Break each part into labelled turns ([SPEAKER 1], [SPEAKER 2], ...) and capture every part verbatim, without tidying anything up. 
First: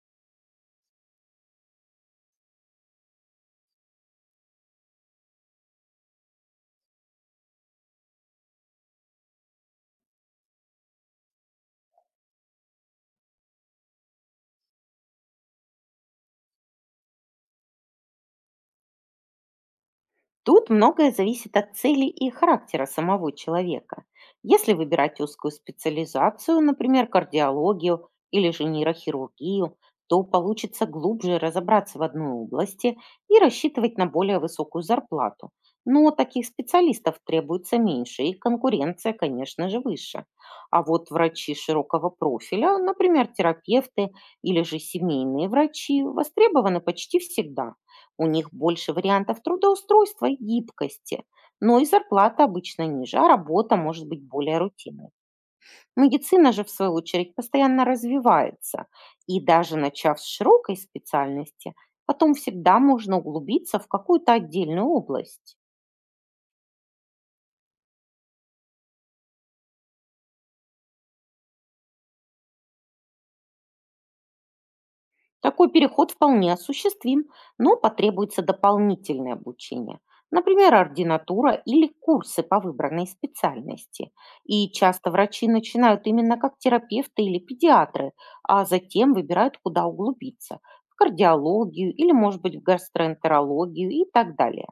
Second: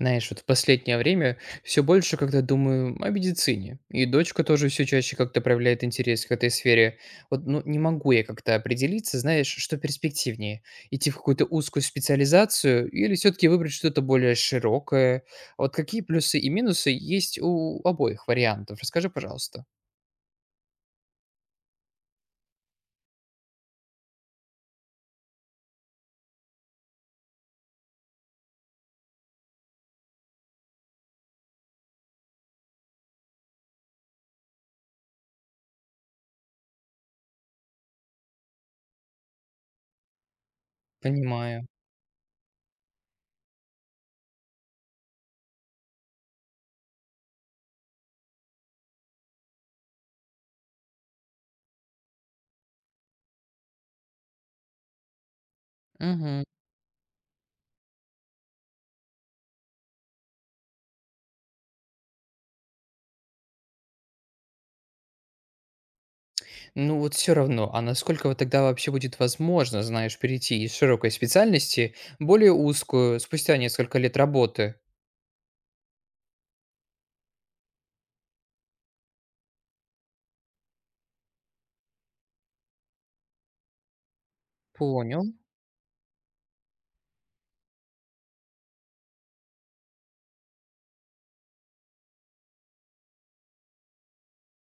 [SPEAKER 1] Знаешь, вот в последнее время все больше как-то думаю о медицине. И дочка тоже все чаще как-то проявляет интерес к этой сфере. Вот, ну, не могу я как-то определиться, знаешь, что перспективнее. Идти в какую-то узкую специализацию или все-таки выбрать что-то более широкое. Вот какие плюсы и минусы есть у обоих вариантов? Расскажи, пожалуйста.
[SPEAKER 2] Тут многое зависит от цели и характера самого человека. Если выбирать узкую специализацию, например, кардиологию или же нейрохирургию, то получится глубже разобраться в одной области и рассчитывать на более высокую зарплату. Но таких специалистов требуется меньше, и конкуренция, конечно же, выше. А вот врачи
[SPEAKER 1] Понимаю.
[SPEAKER 2] широкого профиля, например, терапевты или же семейные врачи, востребованы почти всегда. У них больше вариантов трудоустройства и гибкости, но и зарплата обычно ниже, а работа может быть более рутинной.
[SPEAKER 1] Мгм.
[SPEAKER 2] Медицина же, в свою очередь, постоянно развивается, и даже начав с широкой специальности, потом всегда можно углубиться в какую-то отдельную область.
[SPEAKER 1] Ну вот все равно, а насколько вот тогда вообще будет возможно, знаешь, перейти из широкой специальности в более узкую спустя несколько лет работы?
[SPEAKER 2] Такой переход вполне осуществим, но потребуется дополнительное обучение. Например, ординатура или курсы по выбранной специальности. И часто
[SPEAKER 1] Понял,
[SPEAKER 2] врачи начинают именно как терапевты или педиатры, а затем выбирают, куда углубиться — в кардиологию или, может быть, в гастроэнтерологию и так далее.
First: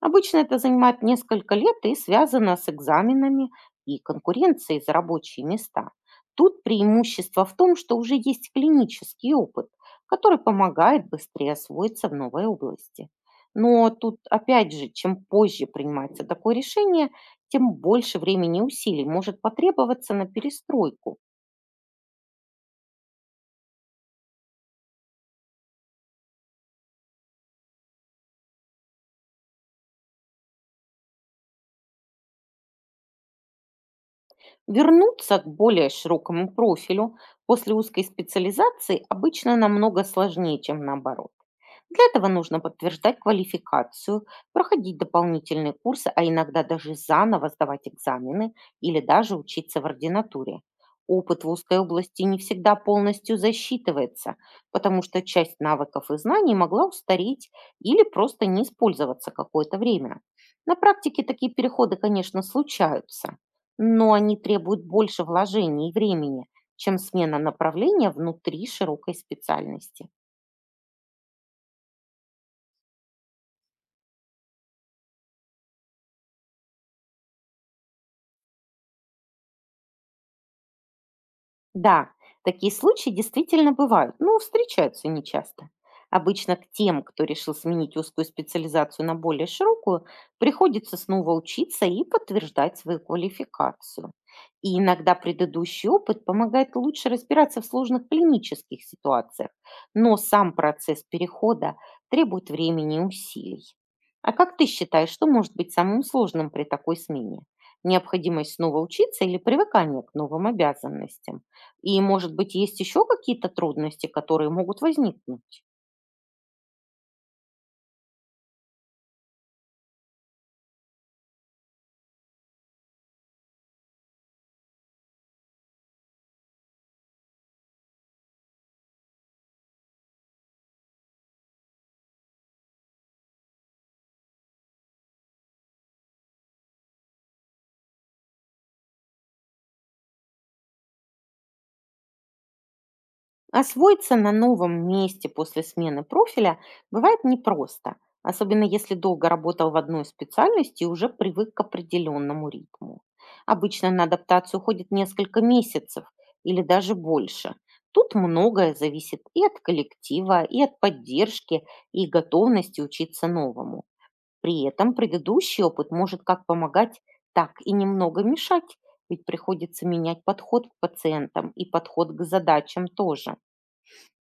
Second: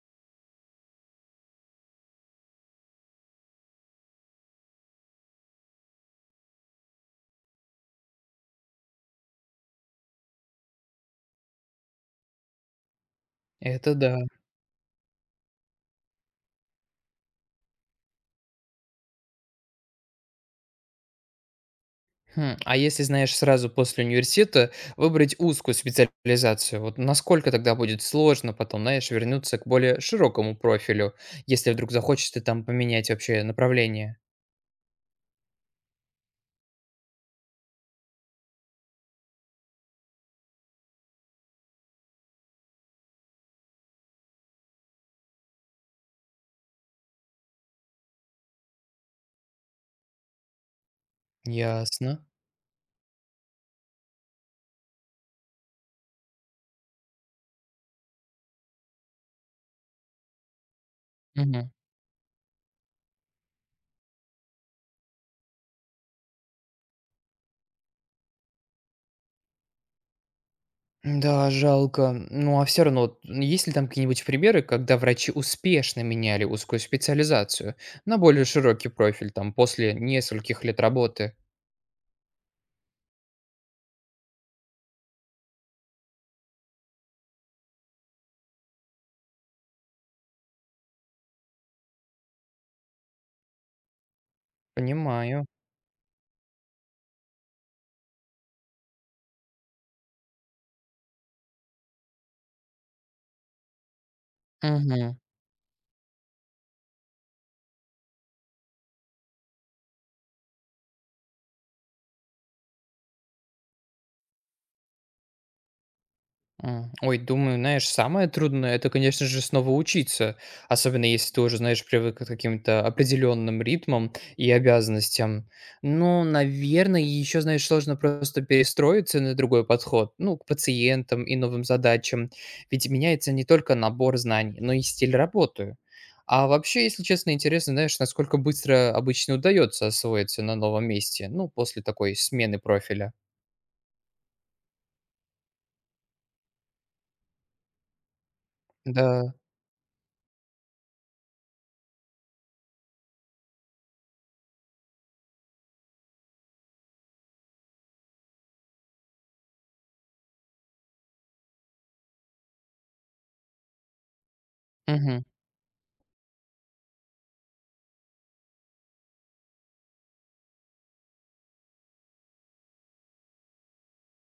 [SPEAKER 2] Обычно это занимает несколько лет и связано с экзаменами и конкуренцией за рабочие места. Тут преимущество в том, что уже есть клинический опыт, который помогает быстрее освоиться в новой области. Но
[SPEAKER 1] это да.
[SPEAKER 2] тут, опять же, чем позже принимается такое решение, тем больше времени и усилий может потребоваться на перестройку.
[SPEAKER 1] Хм, а если, знаешь, сразу после университета выбрать узкую специализацию, вот насколько тогда будет сложно потом, знаешь, вернуться к более широкому профилю, если вдруг захочется там поменять вообще направление?
[SPEAKER 2] Вернуться к более широкому профилю после узкой специализации обычно намного сложнее, чем наоборот. Для этого нужно подтверждать квалификацию, проходить дополнительные курсы, а иногда даже заново сдавать экзамены или даже учиться в ординатуре. Опыт в узкой
[SPEAKER 1] Ясно.
[SPEAKER 2] области не всегда полностью засчитывается, потому что часть навыков и знаний могла устареть или просто не использоваться какое-то время. На практике такие
[SPEAKER 1] Мгм.
[SPEAKER 2] переходы, конечно, случаются, но они требуют больше вложений и времени, чем смена направления внутри широкой специальности.
[SPEAKER 1] Да, жалко. Ну, а все равно, вот, есть ли там какие-нибудь примеры, когда врачи успешно меняли узкую специализацию на более широкий профиль, там, после нескольких лет работы?
[SPEAKER 2] Да, такие случаи действительно бывают, но встречаются нечасто. Обычно к тем, кто решил сменить узкую специализацию на более широкую, приходится снова учиться и подтверждать свою квалификацию. И иногда
[SPEAKER 1] Понимаю.
[SPEAKER 2] предыдущий опыт помогает лучше разбираться в сложных клинических ситуациях, но сам процесс перехода требует времени и усилий. А как ты считаешь,
[SPEAKER 1] Мгм.
[SPEAKER 2] что может быть самым сложным при такой смене? Необходимость снова учиться или привыкание к новым обязанностям? И, может быть, есть еще какие-то трудности, которые могут возникнуть.
[SPEAKER 1] М, ой, думаю, знаешь, самое трудное — это, конечно же, снова учиться. Особенно если ты уже, знаешь, привык к каким-то определенным ритмам и обязанностям. Но, наверное, еще, знаешь, сложно просто перестроиться на другой подход, ну, к пациентам и новым задачам. Ведь меняется не только набор знаний, но и стиль работы. А вообще, если честно, интересно, знаешь, насколько быстро обычно удается освоиться на новом месте, ну, после такой смены профиля.
[SPEAKER 2] Освоиться на новом месте после смены профиля бывает непросто, особенно если долго
[SPEAKER 1] Да.
[SPEAKER 2] работал в одной специальности и уже привык к определенному ритму. Обычно на адаптацию уходит несколько месяцев или даже больше. Тут многое зависит и от коллектива, и от поддержки, и готовности учиться новому. При этом
[SPEAKER 1] Мгм.
[SPEAKER 2] предыдущий опыт может как помогать, так и немного мешать, ведь приходится менять подход к пациентам и подход к задачам тоже.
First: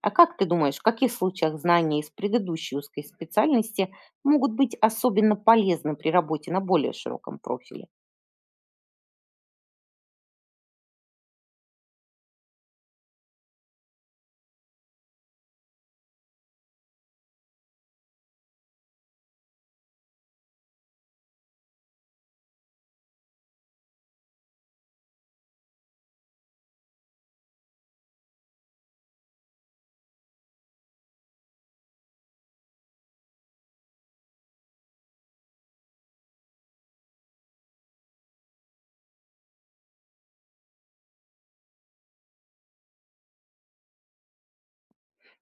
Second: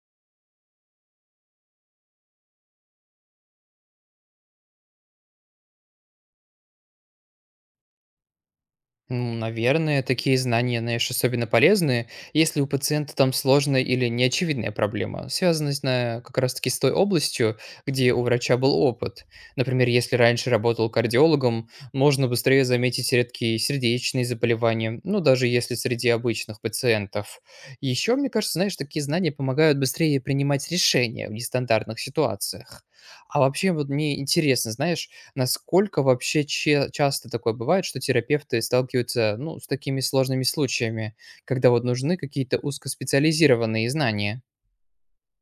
[SPEAKER 2] А как ты думаешь, в каких случаях знания из предыдущей узкой специальности могут быть особенно полезны при работе на более широком профиле?
[SPEAKER 1] Ну, наверное, такие знания, знаешь, особенно полезны, если у пациента там сложная или неочевидная проблема, связанная на- как раз-таки с той областью, где у врача был опыт. Например, если раньше работал кардиологом, можно быстрее заметить редкие сердечные заболевания, ну, даже если среди обычных пациентов. Еще, мне кажется, знаешь, такие знания помогают быстрее принимать решения в нестандартных ситуациях. А вообще, вот мне интересно, знаешь, насколько вообще че часто такое бывает, что терапевты сталкиваются, ну, с такими сложными случаями, когда вот нужны какие-то узкоспециализированные знания?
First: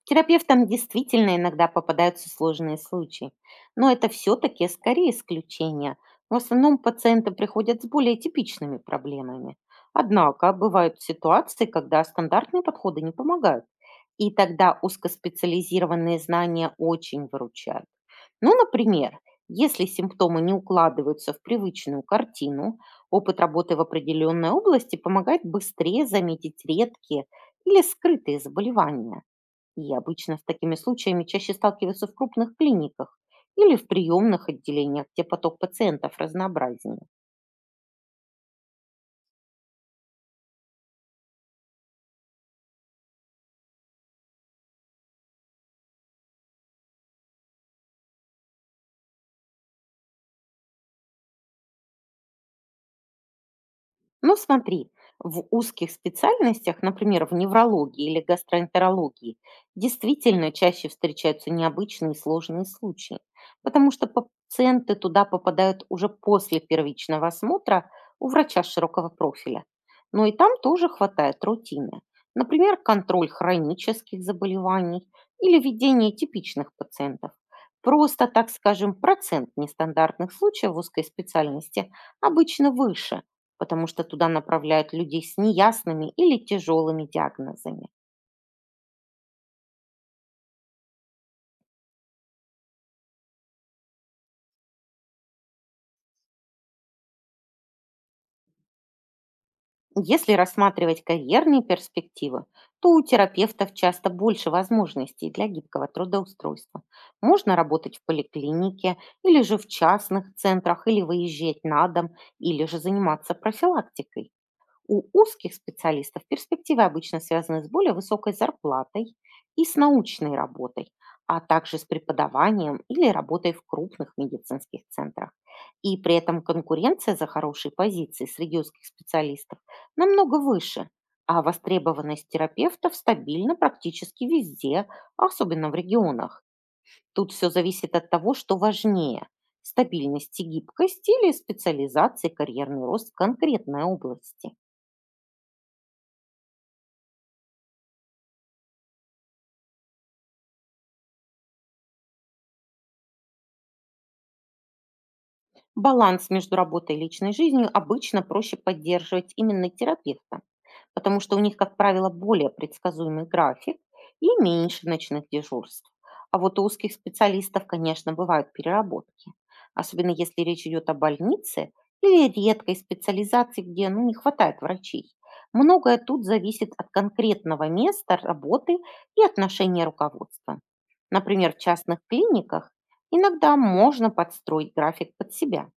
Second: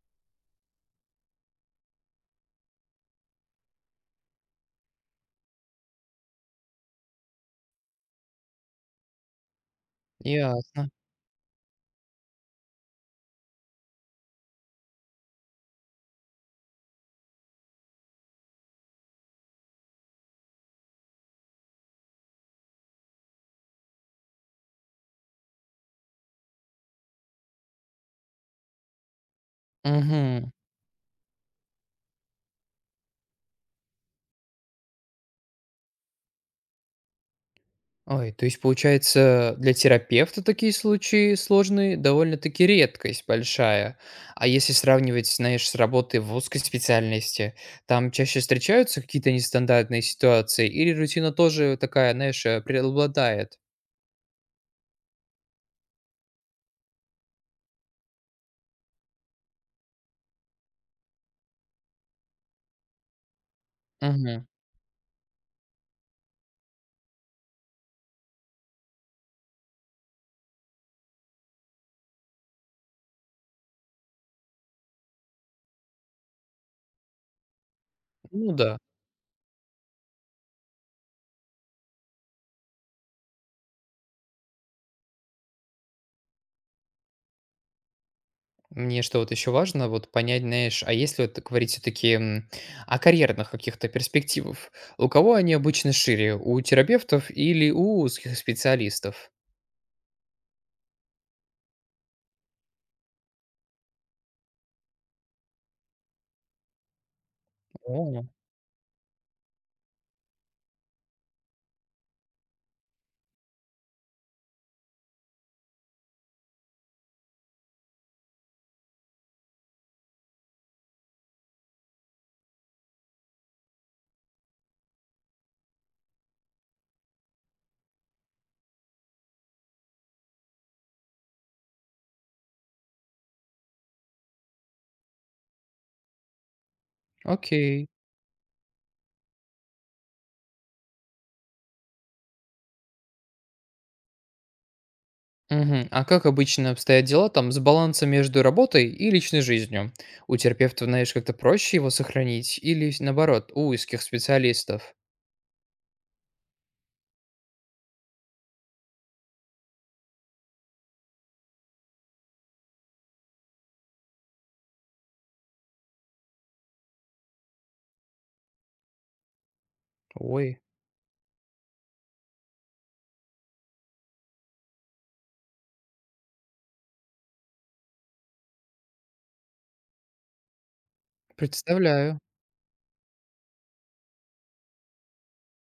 [SPEAKER 2] Терапевтам действительно иногда попадаются сложные случаи, но это все-таки скорее исключение. В основном пациенты приходят с более типичными проблемами. Однако
[SPEAKER 1] Ясно.
[SPEAKER 2] бывают ситуации, когда стандартные подходы не помогают, и тогда узкоспециализированные знания очень выручают. Ну, например, если симптомы не укладываются в привычную картину, опыт работы в определенной области помогает быстрее заметить редкие или скрытые заболевания. И обычно с
[SPEAKER 1] Угу.
[SPEAKER 2] такими случаями чаще сталкиваются в крупных клиниках или в приемных отделениях, где поток пациентов разнообразнее.
[SPEAKER 1] Ой, то есть получается, для терапевта такие случаи сложные довольно-таки редкость большая. А если сравнивать, знаешь, с работой в узкой специальности, там чаще встречаются какие-то нестандартные ситуации или рутина тоже такая, знаешь, э, преобладает?
[SPEAKER 2] Ну, смотри, в узких специальностях, например, в неврологии или гастроэнтерологии, действительно чаще встречаются необычные и сложные случаи, потому что па-
[SPEAKER 1] Угу.
[SPEAKER 2] пациенты туда попадают уже после первичного осмотра у врача широкого профиля. Но и там тоже хватает рутины. Например, контроль хронических заболеваний или ведение типичных пациентов. Просто, так
[SPEAKER 1] Ну да.
[SPEAKER 2] скажем, процент нестандартных случаев в узкой специальности обычно выше, потому что туда направляют людей с неясными или тяжелыми диагнозами.
[SPEAKER 1] Мне что вот еще важно, вот понять, знаешь, а если вот говорить все-таки о карьерных каких-то перспективах, у кого они обычно шире, у терапевтов или у узких специалистов?
[SPEAKER 2] Если рассматривать карьерные перспективы, то у терапевтов часто больше возможностей для гибкого трудоустройства. Можно работать в
[SPEAKER 1] О,
[SPEAKER 2] поликлинике или же в частных центрах, или выезжать на дом, или же заниматься профилактикой. У узких специалистов перспективы обычно связаны с более высокой зарплатой и с научной работой, а также с преподаванием или работой в крупных медицинских центрах. И при этом конкуренция за хорошие позиции среди узких специалистов намного выше, а востребованность терапевтов стабильна практически везде, особенно в регионах. Тут все
[SPEAKER 1] окей.
[SPEAKER 2] зависит от того, что важнее — стабильность и гибкость или специализация и карьерный рост в конкретной области.
[SPEAKER 1] Мгм. А как обычно обстоят дела там с балансом между работой и личной жизнью? У терапевтов, знаешь, как-то проще его сохранить или с- наоборот, у узких специалистов?
[SPEAKER 2] Баланс между работой и личной жизнью обычно проще поддерживать именно терапевта, потому что у них, как правило, более предсказуемый график и меньше ночных дежурств. А вот у узких специалистов, конечно, бывают переработки, особенно если
[SPEAKER 1] Ой,
[SPEAKER 2] речь идет о больнице или редкой специализации, где, ну, не хватает врачей. Многое тут зависит от конкретного места работы и отношения руководства. Например, в частных
[SPEAKER 1] представляю.
[SPEAKER 2] клиниках иногда можно подстроить график под себя.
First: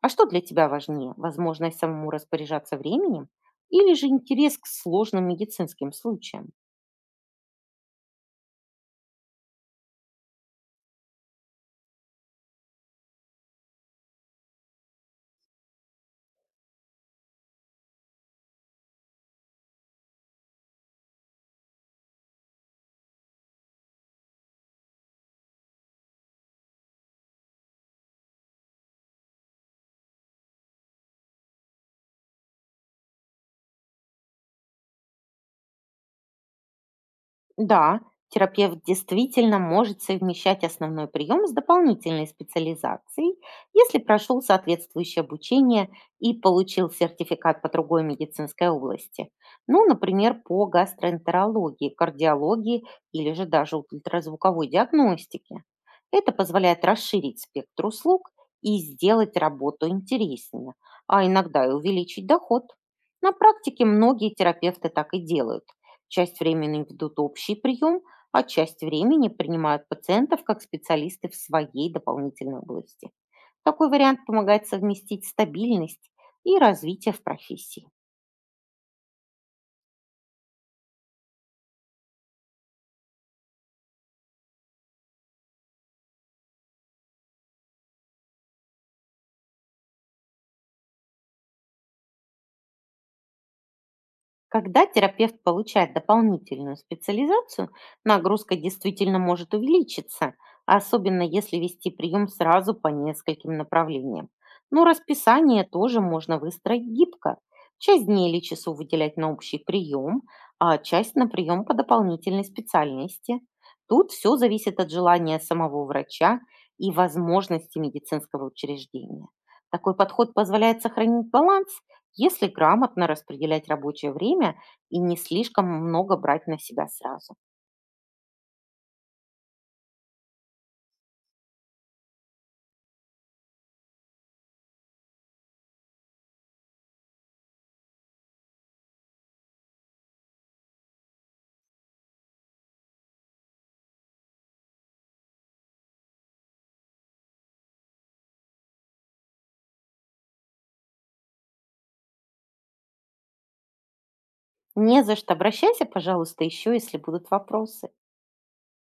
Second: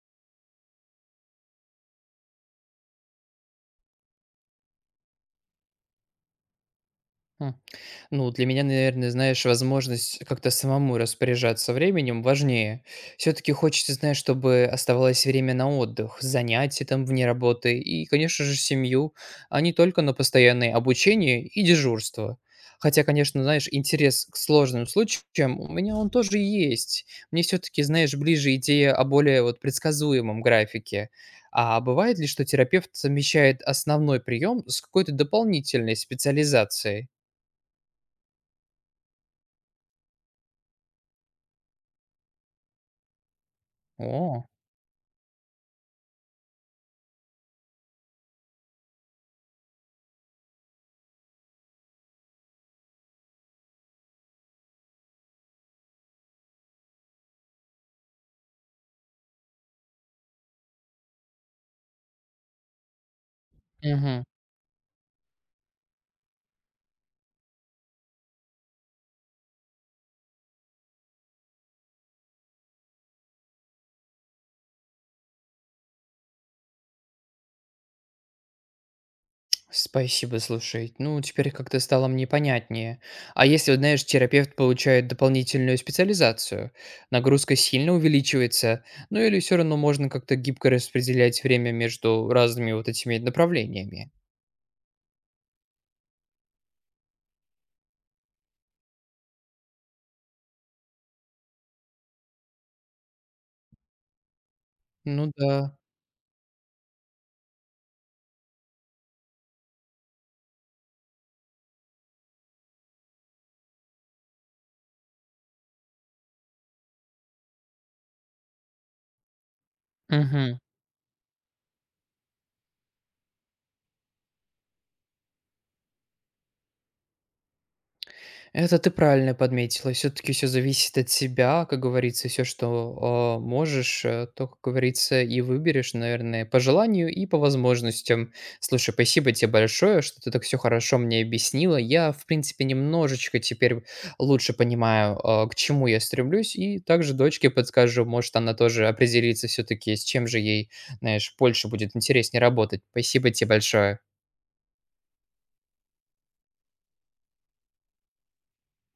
[SPEAKER 2] А что для тебя важнее? Возможность самому распоряжаться временем или же интерес к сложным медицинским случаям?
[SPEAKER 1] Хм. Ну, для меня, наверное, знаешь, возможность как-то самому распоряжаться временем важнее. Все-таки хочется, знаешь, чтобы оставалось время на отдых, занятия там вне работы и, конечно же, семью, а не только на постоянное обучение и дежурство. Хотя, конечно, знаешь, интерес к сложным случаям у меня он тоже есть. Мне все-таки, знаешь, ближе идея о более вот предсказуемом графике. А бывает ли, что терапевт совмещает основной прием с какой-то дополнительной специализацией?
[SPEAKER 2] Да, терапевт действительно может совмещать основной прием с дополнительной специализацией, если прошел
[SPEAKER 1] О,
[SPEAKER 2] соответствующее обучение и получил сертификат по другой медицинской области. Ну, например, по гастроэнтерологии, кардиологии или же даже ультразвуковой диагностике. Это позволяет расширить спектр услуг и сделать работу интереснее, а иногда и увеличить доход. На практике
[SPEAKER 1] мгм.
[SPEAKER 2] многие терапевты так и делают. Часть времени ведут общий прием, а часть времени принимают пациентов как специалисты в своей дополнительной области. Такой вариант помогает совместить стабильность и развитие в профессии.
[SPEAKER 1] Спасибо, слушай. Ну, теперь как-то стало мне понятнее. А если, вот знаешь, терапевт получает дополнительную специализацию, нагрузка сильно увеличивается, ну или все равно можно как-то гибко распределять время между разными вот этими направлениями?
[SPEAKER 2] Когда терапевт получает дополнительную специализацию, нагрузка действительно может увеличиться, особенно если вести прием сразу по нескольким направлениям. Но
[SPEAKER 1] Ну
[SPEAKER 2] расписание
[SPEAKER 1] да.
[SPEAKER 2] тоже можно выстроить гибко. Часть дней или часов выделять на общий прием, а часть на прием по дополнительной специальности. Тут все зависит от желания самого врача и возможности медицинского учреждения. Такой подход
[SPEAKER 1] Мгм.
[SPEAKER 2] позволяет сохранить баланс, если грамотно распределять рабочее время и не слишком много брать на себя сразу.
[SPEAKER 1] Это ты правильно подметила. Все-таки все зависит от себя, как говорится, все, что а, можешь, э, то, как говорится, и выберешь, наверное, по желанию и по возможностям. Слушай, спасибо тебе большое, что ты так все хорошо мне объяснила. Я, в принципе, немножечко теперь лучше понимаю, а, к чему я стремлюсь, и также дочке подскажу, может, она тоже определится все-таки, с чем же ей, знаешь, больше будет интереснее работать. Спасибо тебе большое.
[SPEAKER 2] Не за что. Обращайся, пожалуйста, еще, если будут вопросы.